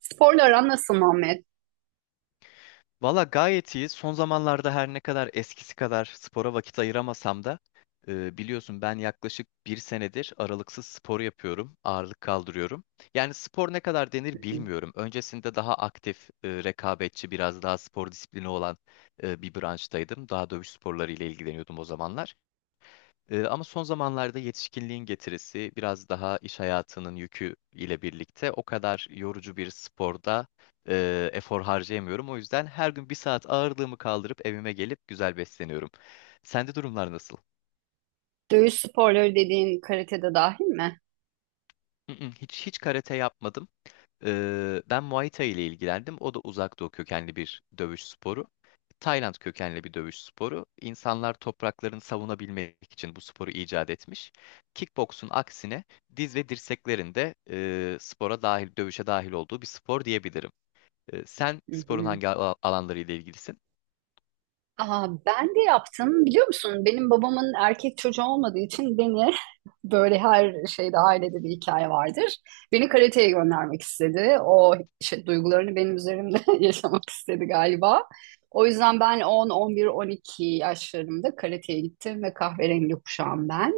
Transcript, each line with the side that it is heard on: right: Sporla aran nasıl Muhammed?
left: Valla gayet iyi. Son zamanlarda her ne kadar eskisi kadar spora vakit ayıramasam da biliyorsun ben yaklaşık bir senedir aralıksız spor yapıyorum, ağırlık kaldırıyorum. Yani spor ne kadar denir bilmiyorum. Öncesinde daha aktif, rekabetçi, biraz daha spor disiplini olan bir branştaydım. Daha dövüş sporları ile ilgileniyordum o zamanlar. Ama son zamanlarda yetişkinliğin getirisi biraz daha iş hayatının yükü ile birlikte o kadar yorucu bir sporda efor harcayamıyorum. O yüzden her gün bir saat ağırlığımı kaldırıp evime gelip güzel besleniyorum. Sende durumlar nasıl?
right: Dövüş sporları dediğin karatede dahil mi?
left: Mm, mm, hiç karate yapmadım. Ben Muay Thai ile ilgilendim. O da uzak doğu kökenli bir dövüş sporu. Tayland kökenli bir dövüş sporu. İnsanlar topraklarını savunabilmek için bu sporu icat etmiş. Kickboksun aksine diz ve dirseklerin de spora dahil, dövüşe dahil olduğu bir spor diyebilirim. Sen
right: Hı
left: sporun
right: hı.
left: hangi alanlarıyla ilgilisin?
right: Aa, ben de yaptım. Biliyor musun? Benim babamın erkek çocuğu olmadığı için beni böyle her şeyde ailede bir hikaye vardır. Beni karateye göndermek istedi. O şey, duygularını benim üzerimde yaşamak istedi galiba. O yüzden ben 10, 11, 12 yaşlarımda karateye gittim ve kahverengi kuşağım ben.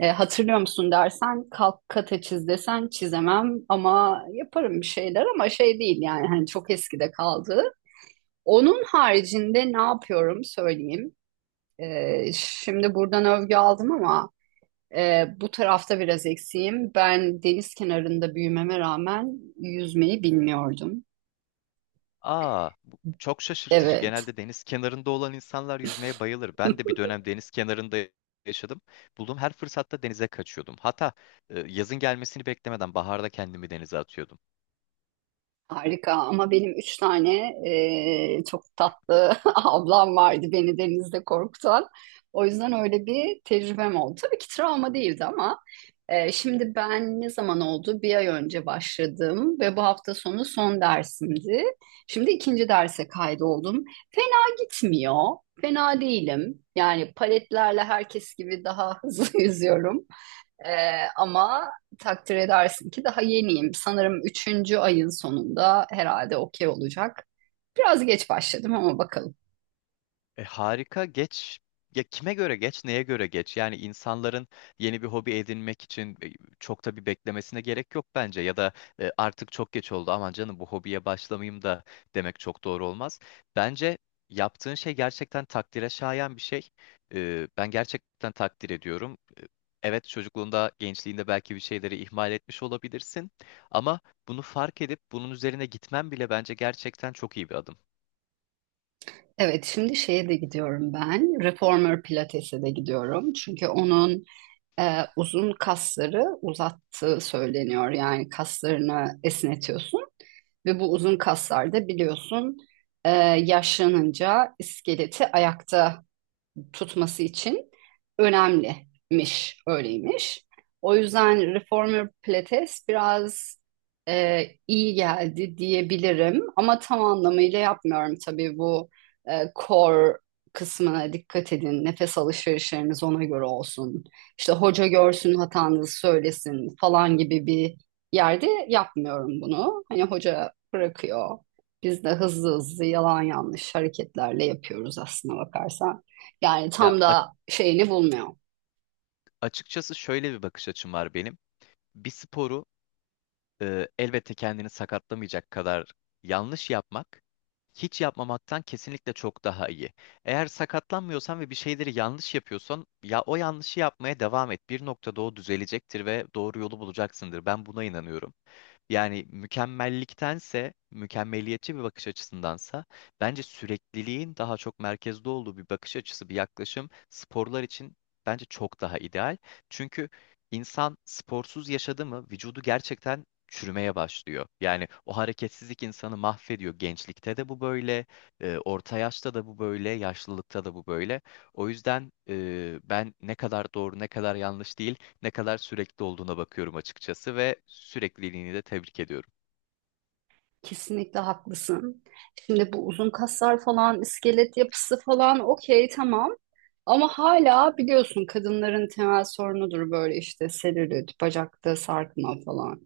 right: Hatırlıyor musun dersen kalk kata çiz desen çizemem ama yaparım bir şeyler ama şey değil yani hani çok eskide kaldı. Onun haricinde ne yapıyorum söyleyeyim. Şimdi buradan övgü aldım ama bu tarafta biraz eksiğim. Ben deniz kenarında büyümeme rağmen yüzmeyi bilmiyordum.
left: Aa, bu çok şaşırtıcı.
right: Evet.
left: Genelde deniz kenarında olan insanlar yüzmeye bayılır. Ben de bir dönem deniz kenarında yaşadım. Bulduğum her fırsatta denize kaçıyordum. Hatta yazın gelmesini beklemeden baharda kendimi denize atıyordum.
right: Harika ama benim üç tane çok tatlı ablam vardı beni denizde korkutan. O yüzden öyle bir tecrübem oldu. Tabii ki travma değildi ama şimdi ben ne zaman oldu? Bir ay önce başladım ve bu hafta sonu son dersimdi. Şimdi ikinci derse kaydoldum. Fena gitmiyor. Fena değilim. Yani paletlerle herkes gibi daha hızlı yüzüyorum. Ama takdir edersin ki daha yeniyim. Sanırım üçüncü ayın sonunda herhalde okey olacak. Biraz geç başladım ama bakalım.
left: Harika geç ya kime göre geç neye göre geç yani insanların yeni bir hobi edinmek için çok da bir beklemesine gerek yok bence ya da artık çok geç oldu aman canım bu hobiye başlamayayım da demek çok doğru olmaz. Bence yaptığın şey gerçekten takdire şayan bir şey. Ben gerçekten takdir ediyorum. Evet çocukluğunda, gençliğinde belki bir şeyleri ihmal etmiş olabilirsin ama bunu fark edip bunun üzerine gitmen bile bence gerçekten çok iyi bir adım.
right: Evet, şimdi şeye de gidiyorum ben. Reformer Pilates'e de gidiyorum. Çünkü onun uzun kasları uzattığı söyleniyor. Yani kaslarını esnetiyorsun. Ve bu uzun kaslar da biliyorsun e, yaşlanınca iskeleti ayakta tutması için önemlimiş, öyleymiş. O yüzden Reformer Pilates biraz iyi geldi diyebilirim ama tam anlamıyla yapmıyorum tabii bu core kısmına dikkat edin. Nefes alışverişleriniz ona göre olsun. İşte hoca görsün hatanızı söylesin falan gibi bir yerde yapmıyorum bunu. Hani hoca bırakıyor. Biz de hızlı hızlı yalan yanlış hareketlerle yapıyoruz aslına bakarsan. Yani
left: Ya
right: tam da şeyini bulmuyor.
left: Açıkçası şöyle bir bakış açım var benim. Bir sporu elbette kendini sakatlamayacak kadar yanlış yapmak hiç yapmamaktan kesinlikle çok daha iyi. Eğer sakatlanmıyorsan ve bir şeyleri yanlış yapıyorsan ya o yanlışı yapmaya devam et. Bir noktada o düzelecektir ve doğru yolu bulacaksındır. Ben buna inanıyorum. Yani mükemmelliktense, mükemmeliyetçi bir bakış açısındansa bence sürekliliğin daha çok merkezde olduğu bir bakış açısı, bir yaklaşım sporlar için bence çok daha ideal. Çünkü insan sporsuz yaşadı mı vücudu gerçekten çürümeye başlıyor. Yani o hareketsizlik insanı mahvediyor. Gençlikte de bu böyle, orta yaşta da bu böyle, yaşlılıkta da bu böyle. O yüzden ben ne kadar doğru, ne kadar yanlış değil, ne kadar sürekli olduğuna bakıyorum açıkçası ve sürekliliğini de tebrik ediyorum.
right: Kesinlikle haklısın. Şimdi bu uzun kaslar falan, iskelet yapısı falan okey tamam. Ama hala biliyorsun kadınların temel sorunudur böyle işte selülit, bacakta sarkma falan.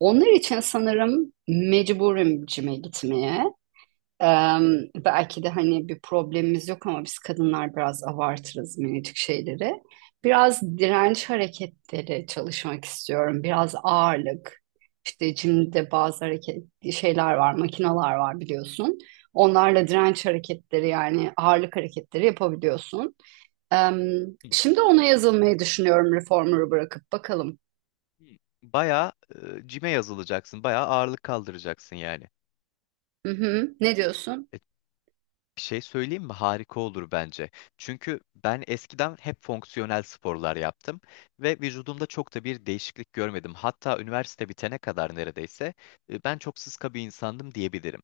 right: Onlar için sanırım mecburim cime gitmeye. Belki de hani bir problemimiz yok ama biz kadınlar biraz abartırız minicik şeyleri. Biraz direnç hareketleri çalışmak istiyorum. Biraz ağırlık. İşte jimde bazı hareket şeyler var, makineler var biliyorsun. Onlarla direnç hareketleri yani ağırlık hareketleri yapabiliyorsun. Em,
left: Hı.
right: Şimdi ona yazılmayı düşünüyorum reformer'ı bırakıp bakalım.
left: Bayağı cime yazılacaksın, bayağı ağırlık kaldıracaksın yani.
right: Hı hı. Ne diyorsun?
left: E, Bir şey söyleyeyim mi? Harika olur bence. Çünkü ben eskiden hep fonksiyonel sporlar yaptım ve vücudumda çok da bir değişiklik görmedim. Hatta üniversite bitene kadar neredeyse ben çok sıska bir insandım diyebilirim.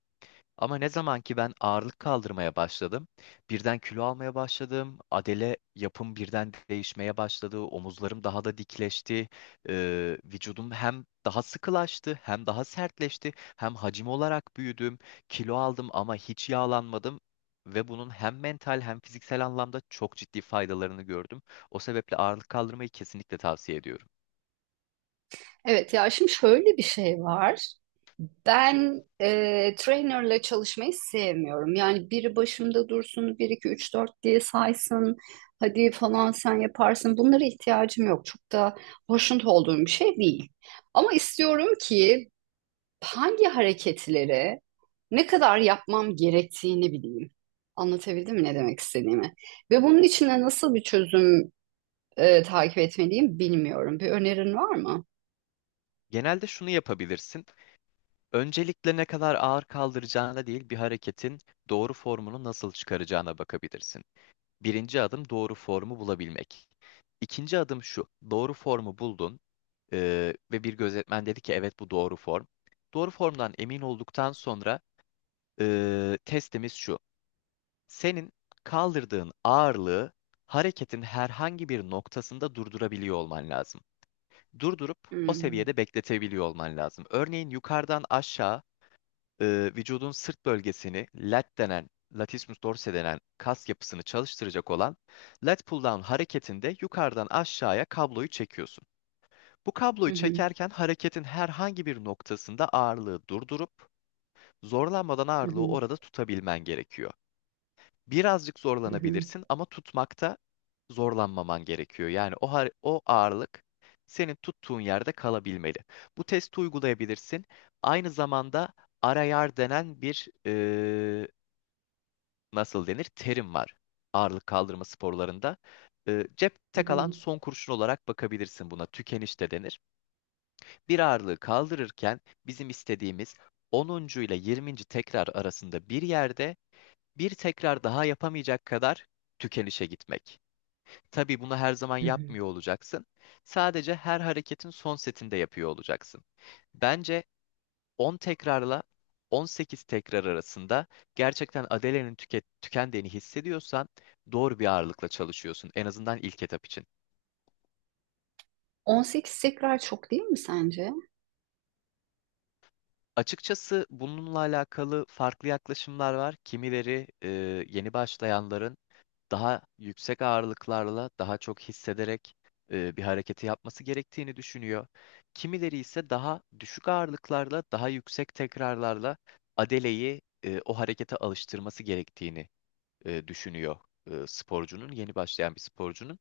left: Ama ne zaman ki ben ağırlık kaldırmaya başladım, birden kilo almaya başladım, adele yapım birden değişmeye başladı, omuzlarım daha da dikleşti. Vücudum hem daha sıkılaştı, hem daha sertleşti, hem hacim olarak büyüdüm, kilo aldım ama hiç yağlanmadım ve bunun hem mental hem fiziksel anlamda çok ciddi faydalarını gördüm. O sebeple ağırlık kaldırmayı kesinlikle tavsiye ediyorum.
right: Evet ya şimdi şöyle bir şey var. Ben trainerla çalışmayı sevmiyorum. Yani biri başımda dursun, bir 2 3 4 diye saysın, hadi falan sen yaparsın. Bunlara ihtiyacım yok. Çok da hoşnut olduğum bir şey değil. Ama istiyorum ki hangi hareketleri ne kadar yapmam gerektiğini bileyim. Anlatabildim mi ne demek istediğimi? Ve bunun içinde nasıl bir çözüm takip etmeliyim bilmiyorum. Bir önerin var mı?
left: Genelde şunu yapabilirsin. Öncelikle ne kadar ağır kaldıracağına değil, bir hareketin doğru formunu nasıl çıkaracağına bakabilirsin. Birinci adım doğru formu bulabilmek. İkinci adım şu, doğru formu buldun ve bir gözetmen dedi ki evet bu doğru form. Doğru formdan emin olduktan sonra testimiz şu. Senin kaldırdığın ağırlığı hareketin herhangi bir noktasında durdurabiliyor olman lazım. Durdurup o
right: Hmm.
left: seviyede bekletebiliyor olman lazım. Örneğin yukarıdan aşağı vücudun sırt bölgesini lat denen, latissimus dorsi denen kas yapısını çalıştıracak olan lat pull down hareketinde yukarıdan aşağıya kabloyu çekiyorsun. Bu
right: Hı
left: kabloyu
right: hı,
left: çekerken hareketin herhangi bir noktasında ağırlığı durdurup zorlanmadan
right: hı
left: ağırlığı
right: hı,
left: orada tutabilmen gerekiyor, birazcık
right: hı hı,
left: zorlanabilirsin ama tutmakta zorlanmaman gerekiyor. Yani o ağırlık senin tuttuğun yerde kalabilmeli. Bu testi uygulayabilirsin. Aynı zamanda arayar denen bir e, nasıl denir terim var ağırlık kaldırma sporlarında.
right: hı
left: Cepte kalan
right: hı,
left: son kurşun olarak bakabilirsin buna. Tükeniş de denir. Bir ağırlığı kaldırırken bizim istediğimiz onuncu ile yirminci tekrar arasında bir yerde bir tekrar daha yapamayacak kadar tükenişe gitmek. Tabii bunu her zaman
right: hı
left: yapmıyor
right: hı.
left: olacaksın. Sadece her hareketin son setinde yapıyor olacaksın. Bence 10 tekrarla 18 tekrar arasında gerçekten adelenin tükendiğini hissediyorsan doğru bir ağırlıkla çalışıyorsun, en azından ilk etap için.
right: 18 tekrar çok değil mi sence?
left: Açıkçası bununla alakalı farklı yaklaşımlar var. Kimileri yeni başlayanların daha yüksek ağırlıklarla daha çok hissederek bir hareketi yapması gerektiğini düşünüyor. Kimileri ise daha düşük ağırlıklarla daha yüksek tekrarlarla adeleyi o harekete alıştırması gerektiğini düşünüyor, sporcunun, yeni başlayan bir sporcunun.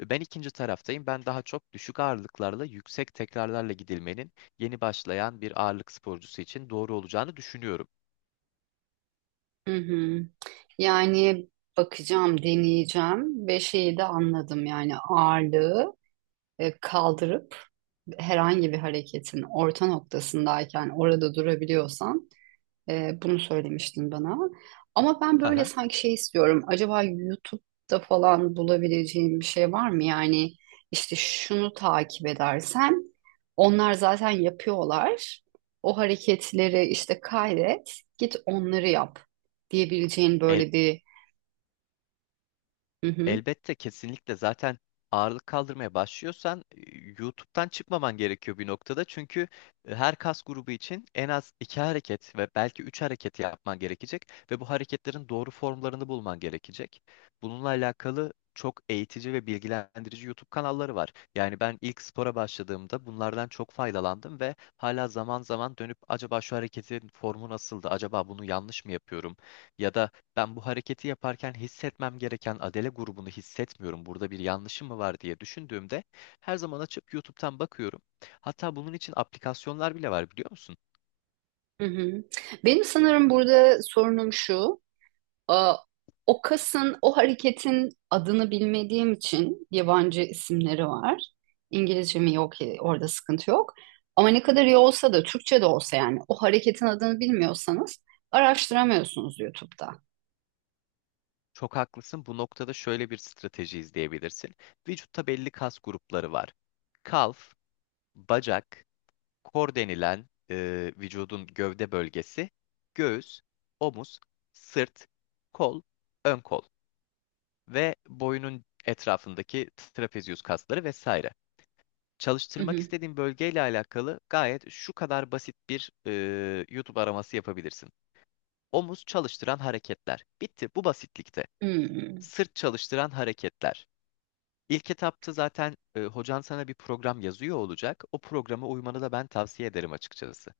left: Ben ikinci taraftayım. Ben daha çok düşük ağırlıklarla, yüksek tekrarlarla gidilmenin yeni başlayan bir ağırlık sporcusu için doğru olacağını düşünüyorum.
right: Hı hı. Yani bakacağım, deneyeceğim ve şeyi de anladım yani ağırlığı kaldırıp herhangi bir hareketin orta noktasındayken orada durabiliyorsan bunu söylemiştin bana. Ama ben böyle
left: Haha.
right: sanki şey istiyorum. Acaba YouTube'da falan bulabileceğim bir şey var mı? Yani işte şunu takip edersen onlar zaten yapıyorlar. O hareketleri işte kaydet, git onları yap diyebileceğin
left: El,
right: böyle bir... Hı hı,
left: Elbette kesinlikle zaten ağırlık kaldırmaya başlıyorsan YouTube'dan çıkmaman gerekiyor bir noktada. Çünkü her kas grubu için en az iki hareket ve belki üç hareket yapman gerekecek ve bu hareketlerin doğru formlarını bulman gerekecek. Bununla alakalı çok eğitici ve bilgilendirici YouTube kanalları var. Yani ben ilk spora başladığımda bunlardan çok faydalandım ve hala zaman zaman dönüp acaba şu hareketin formu nasıldı? Acaba bunu yanlış mı yapıyorum? Ya da ben bu hareketi yaparken hissetmem gereken Adele grubunu hissetmiyorum. Burada bir yanlışım mı var diye düşündüğümde her zaman açıp YouTube'dan bakıyorum. Hatta bunun için aplikasyonlar bile var, biliyor musun?
right: hı hı. Benim sanırım burada sorunum şu. e, O kasın, o hareketin adını bilmediğim için yabancı isimleri var. İngilizcemi yok, orada sıkıntı yok. Ama ne kadar iyi olsa da, Türkçe de olsa yani o hareketin adını bilmiyorsanız araştıramıyorsunuz YouTube'da.
left: Çok haklısın. Bu noktada şöyle bir strateji izleyebilirsin. Vücutta belli kas grupları var. Kalf, bacak, kor denilen vücudun gövde bölgesi, göğüs, omuz, sırt, kol, ön kol ve boyunun etrafındaki trapezius kasları vesaire.
right: Hı
left: Çalıştırmak
right: hı.
left: istediğin bölgeyle alakalı gayet şu kadar basit bir YouTube araması yapabilirsin. Omuz çalıştıran hareketler. Bitti bu basitlikte.
right: Hmm.
left: Sırt çalıştıran hareketler. İlk etapta zaten hocan sana bir program yazıyor olacak. O programa uymanı da ben tavsiye ederim açıkçası.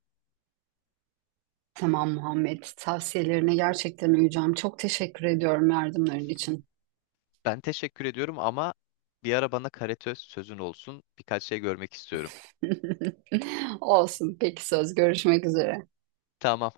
right: Tamam Muhammed, tavsiyelerine gerçekten uyacağım. Çok teşekkür ediyorum yardımların için.
left: Ben teşekkür ediyorum ama bir ara bana karate sözün olsun. Birkaç şey görmek istiyorum.
right: Olsun, peki söz. Görüşmek üzere.
left: Tamam.